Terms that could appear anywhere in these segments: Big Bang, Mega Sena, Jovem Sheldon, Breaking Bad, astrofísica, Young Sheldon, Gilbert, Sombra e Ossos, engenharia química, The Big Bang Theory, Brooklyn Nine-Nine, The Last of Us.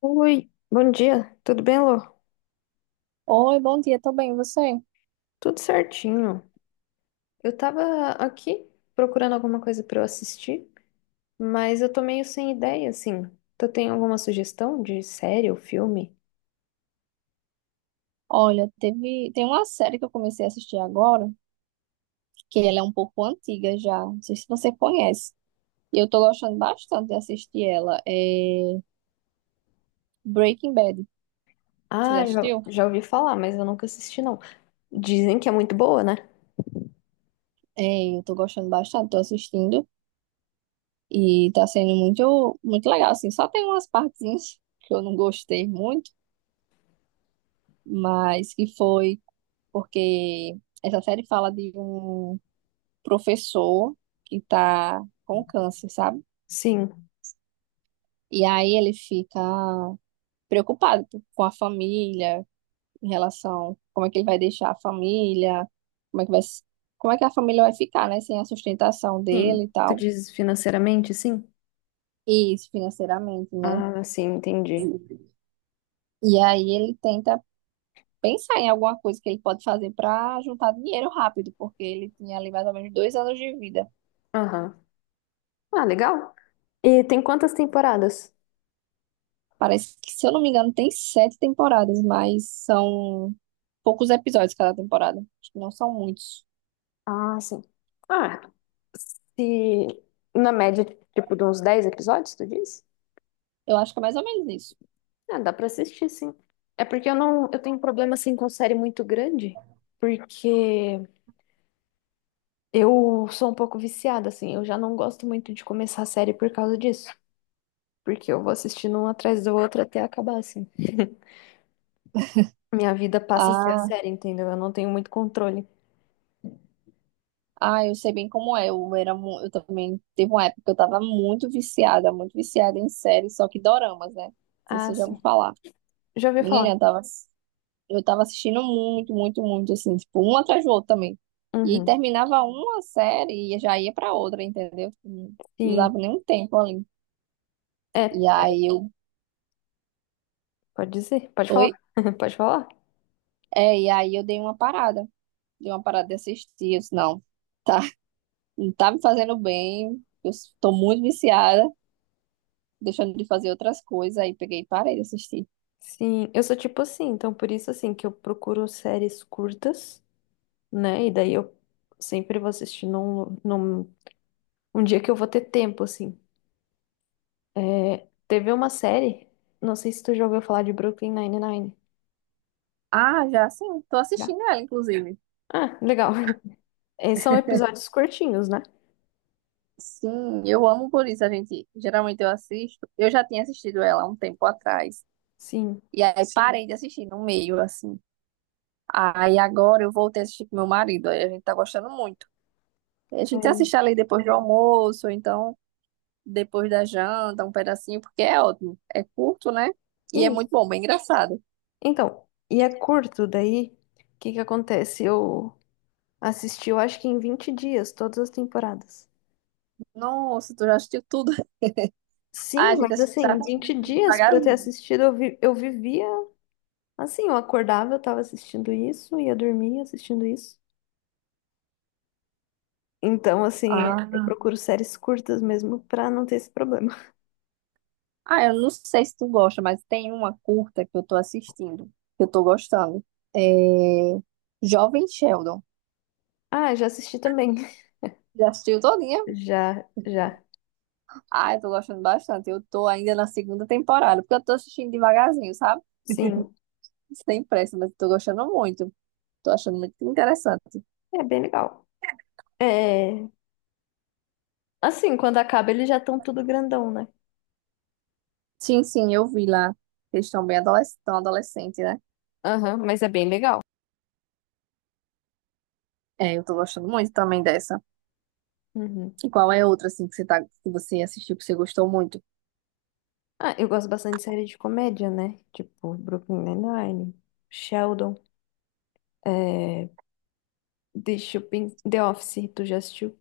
Oi, bom dia, tudo bem, Lô? Oi, bom dia, tô bem, e você? Tudo certinho. Eu tava aqui procurando alguma coisa pra eu assistir, mas eu tô meio sem ideia, assim. Tu tem alguma sugestão de série ou filme? Olha, tem uma série que eu comecei a assistir agora, que ela é um pouco antiga já, não sei se você conhece. E eu tô gostando bastante de assistir ela, é Breaking Bad. Você já Ah, já, assistiu? já ouvi falar, mas eu nunca assisti, não. Dizem que é muito boa, né? É, eu tô gostando bastante, tô assistindo e tá sendo muito, muito legal, assim. Só tem umas partezinhas que eu não gostei muito, mas que foi porque essa série fala de um professor que tá com câncer, sabe? Sim, E aí ele fica preocupado com a família, em relação como é que ele vai deixar a família, como é que vai, s- como é que a família vai ficar, né, sem a sustentação sim. dele e Tu tal. diz financeiramente, sim? E isso financeiramente, né? Ah, sim, entendi. E aí ele tenta pensar em alguma coisa que ele pode fazer para juntar dinheiro rápido, porque ele tinha ali mais ou menos 2 anos de vida. Aham. Ah, legal. E tem quantas temporadas? Parece que, se eu não me engano, tem sete temporadas, mas são poucos episódios cada temporada. Acho que não são muitos. Ah, sim. Ah, se na média, tipo, de uns 10 episódios, tu diz? Eu acho que é mais ou menos isso. Ah, dá pra assistir, sim. É porque eu não, eu tenho um problema assim com série muito grande, porque eu sou um pouco viciada assim, eu já não gosto muito de começar a série por causa disso, porque eu vou assistindo um atrás do outro até acabar assim. Minha vida passa a ser a Ah, série, entendeu? Eu não tenho muito controle. Ah, eu sei bem como é. Eu também teve uma época que eu tava muito viciada em séries, só que doramas, né? Não sei se Ah, você já sim. ouviu falar. Já ouvi Menina, falar. Eu tava assistindo muito, muito, muito, assim, tipo, um atrás do outro também. E Uhum. terminava uma série e já ia pra outra, entendeu? Não não Sim. dava nenhum tempo ali. É, E aí eu, pode dizer, pode falar. oi? Pode falar? É, e aí eu dei uma parada. Dei uma parada de assistir. Eu disse, não, tá, não tá me fazendo bem. Tô muito viciada. Deixando de fazer outras coisas, aí peguei e parei de assistir. Sim, eu sou tipo assim, então por isso assim que eu procuro séries curtas, né? E daí eu sempre vou assistir num um dia que eu vou ter tempo, assim. É, teve uma série, não sei se tu já ouviu falar de Brooklyn Nine-Nine. Ah, já sim, tô Já? assistindo ela, inclusive. Ah, legal. É, são episódios curtinhos, né? Sim, eu amo por isso, a gente. Geralmente eu assisto. Eu já tinha assistido ela há um tempo atrás. Sim. E aí, sim, parei de assistir no meio, assim. Aí agora eu voltei a assistir com meu marido. Aí a gente tá gostando muito. A gente É, assiste ali depois do almoço, ou então depois da janta, um pedacinho, porque é ótimo. É curto, né? E é isso. muito bom, bem engraçado. Então, e é curto, daí, o que que acontece? Eu assisti, eu acho que em 20 dias, todas as temporadas. Nossa, tu já assistiu tudo? Ah, a Sim, gente tá mas assim, 20 assistindo dias pra eu ter devagarzinho. assistido, eu vivia assim, eu acordava, eu tava assistindo isso, ia dormir assistindo isso. Então, assim, é, eu Ah. procuro séries curtas mesmo pra não ter esse problema. Ah, eu não sei se tu gosta, mas tem uma curta que eu tô assistindo, que eu tô gostando. É... Jovem Sheldon. Ah, já assisti também. Já assistiu todinha? Já, já. Ah, eu tô gostando bastante. Eu tô ainda na segunda temporada, porque eu tô assistindo devagarzinho, sabe? Sim. Sem pressa, mas eu tô gostando muito. Tô achando muito interessante. É bem legal. É. Assim, quando acaba, eles já estão tudo grandão, né? Sim, sim, eu vi lá. Eles estão bem adolescentes, tão adolescente, né? Aham, mas é bem legal. É, eu tô gostando muito também dessa. Uhum. E qual é outra, assim, que você assistiu, que você gostou muito? Ah, eu gosto bastante de série de comédia, né? Tipo, Brooklyn Nine-Nine, Sheldon, é... The Shopping, The Office, tu já assistiu?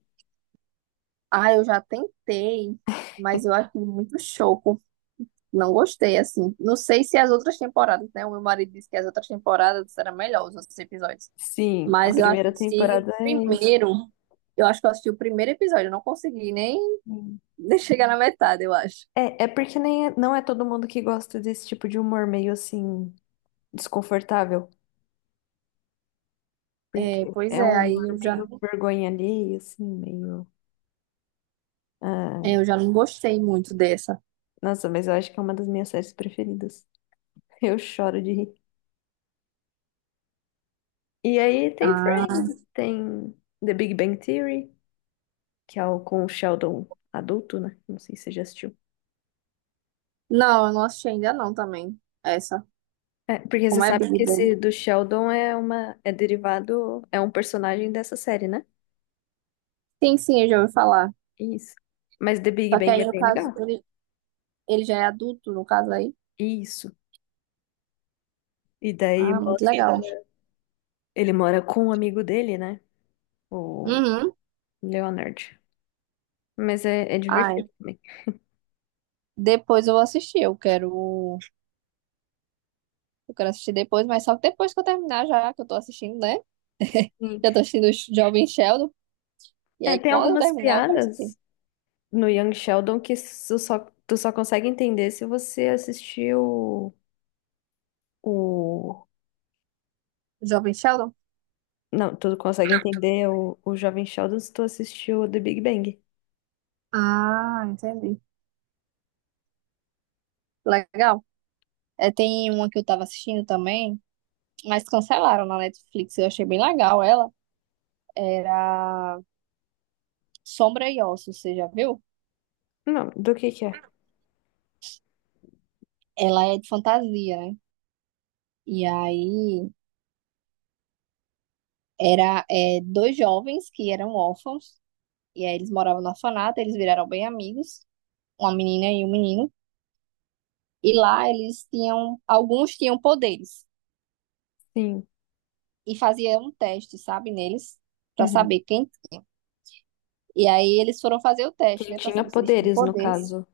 Ah, eu já tentei, mas eu acho muito show. Não gostei, assim. Não sei se as outras temporadas, né? O meu marido disse que as outras temporadas eram melhores, os outros episódios. Sim, a Mas eu primeira assisti o temporada é isso. primeiro. Eu acho que eu assisti o primeiro episódio. Eu não consegui nem Sim. chegar na metade, eu acho. É, não é todo mundo que gosta desse tipo de humor meio assim, desconfortável. Porque É, pois é é, um humor meio vergonha alheia, assim, meio. Ah, eu já não gostei muito dessa. nossa, mas eu acho que é uma das minhas séries preferidas. Eu choro de rir. E aí tem Ah, Friends, tem The Big Bang Theory, que é o com o Sheldon adulto, né? Não sei se você já assistiu. não, eu não assisti ainda não também. Essa. É, porque você Como é sabe Big que Bang? esse do Sheldon é derivado, é um personagem dessa série, né? Sim, sim, eu já ouvi falar. Isso. Mas The Big Só que Bang é aí, no bem caso, legal. ele já é adulto, no caso aí. Isso. E daí Ah, muito legal. ele mora com um amigo dele, né? O Uhum. Leonard. Mas é divertido Ai. também. Depois eu vou assistir, eu quero assistir depois, mas só que depois que eu terminar já, que eu tô assistindo, né? Sim. Já tô assistindo o Jovem Sheldon, e É, aí tem quando eu algumas terminar eu quero assistir. piadas no Young Sheldon que tu só consegue entender se você assistir o... Jovem Sheldon? Não, tu consegue entender o Jovem Sheldon se tu assistiu o The Big Bang. Ah, entendi. Legal. É, tem uma que eu tava assistindo também, mas cancelaram na Netflix, eu achei bem legal ela. Era Sombra e Ossos, você já viu? Não, do que é? Ela é de fantasia, né? E aí dois jovens que eram órfãos, e aí eles moravam no orfanato, eles viraram bem amigos. Uma menina e um menino, e lá alguns tinham poderes Sim. e faziam um teste, sabe, neles, pra Uhum. saber quem. E aí eles foram fazer o teste, Quem né, pra tinha saber se eles tinham poderes, no poderes. caso.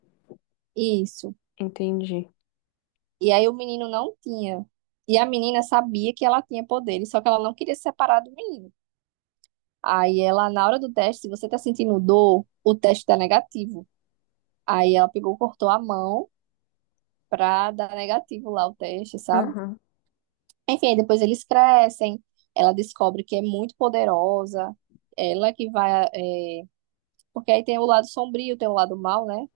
Isso. Entendi. E aí o menino não tinha. E a menina sabia que ela tinha poderes, só que ela não queria se separar do menino. Aí ela, na hora do teste, se você tá sentindo dor, o teste tá negativo. Aí ela pegou, cortou a mão pra dar negativo lá o teste, sabe? Aham, Enfim, aí depois eles crescem, ela descobre que é muito poderosa, ela que vai. Porque aí tem o lado sombrio, tem o lado mal, né?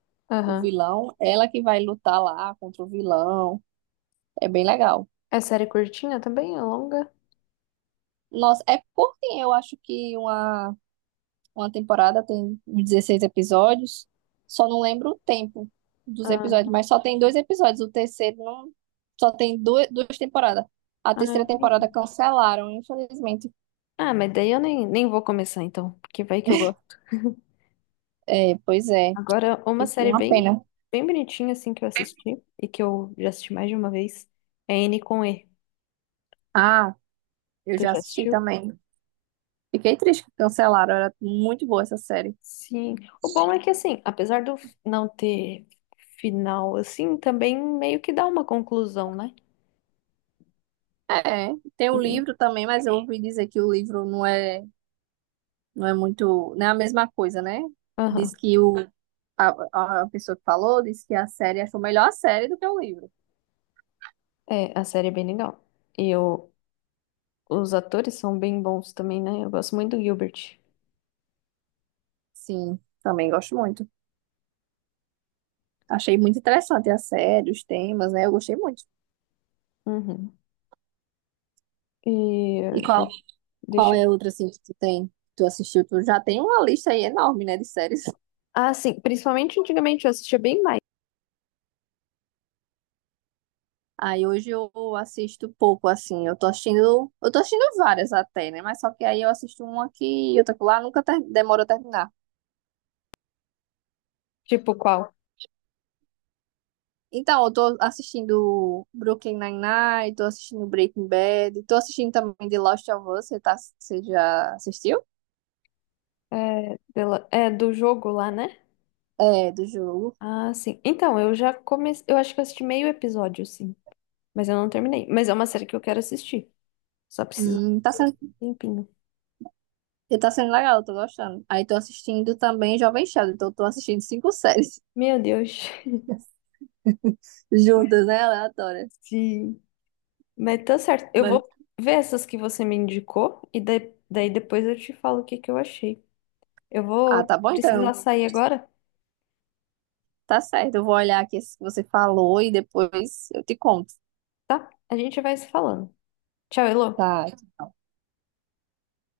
O aham. vilão, ela que vai lutar lá contra o vilão. É bem legal. É série curtinha também? É longa? Nossa, é curtinho, eu acho que uma temporada tem 16 episódios, só não lembro o tempo dos episódios, Ah, mas só tem dois episódios, o terceiro não. Só tem duas temporadas. A ah, terceira entendi. temporada cancelaram, infelizmente. Ah, mas daí eu nem vou começar então, porque vai que eu gosto. É, pois é, Agora, uma série uma pena. bem bonitinha, assim, que eu assisti, e que eu já assisti mais de uma vez, é N com E. Ah, eu Tu já já assisti assistiu? também. Fiquei triste que cancelaram, era muito boa essa série. Sim. O bom é que, assim, apesar do não ter final, assim, também meio que dá uma conclusão, né? É, tem o E- livro também, mas eu ouvi dizer que o livro não é, não é muito, não é a mesma coisa, né? Diz aham. que a pessoa que falou disse que a série achou melhor a série do que o livro. É, a série é bem legal. E eu, os atores são bem bons também, né? Eu gosto muito do Gilbert. Sim, também gosto muito. Achei muito interessante a série, os temas, né? Eu gostei muito. Uhum. E eh, E qual deixa... é a eu... outra, assim, que tu tem? Que tu assistiu? Tu já tem uma lista aí enorme, né, de séries. Ah, sim. Principalmente antigamente eu assistia bem mais. Aí hoje eu assisto pouco, assim. Eu tô assistindo várias até, né? Mas só que aí eu assisto uma aqui e outra lá, nunca ter... demora a terminar. Tipo, qual? Então, eu tô assistindo Brooklyn Nine-Nine, tô assistindo Breaking Bad, tô assistindo também The Last of Us. Você já assistiu? É, é do jogo lá, né? É, do jogo. Ah, sim. Então, eu já comecei. Eu acho que eu assisti meio episódio, sim. Mas eu não terminei. Mas é uma série que eu quero assistir. Só preciso Hum, tá sendo... de um tempinho. tá sendo legal, eu tô gostando. Aí tô assistindo também Jovem Sheldon, então eu tô assistindo cinco séries Meu Deus. juntas, né? Aleatória. Sim. Mas tá certo. Eu Mas... vou ver essas que você me indicou. E daí depois eu te falo o que que eu achei. Eu Ah, vou tá bom então. precisar sair agora, Tá certo, eu vou olhar aqui esse que você falou e depois eu te conto. tá? A gente vai se falando. Tchau, Elô. Tá.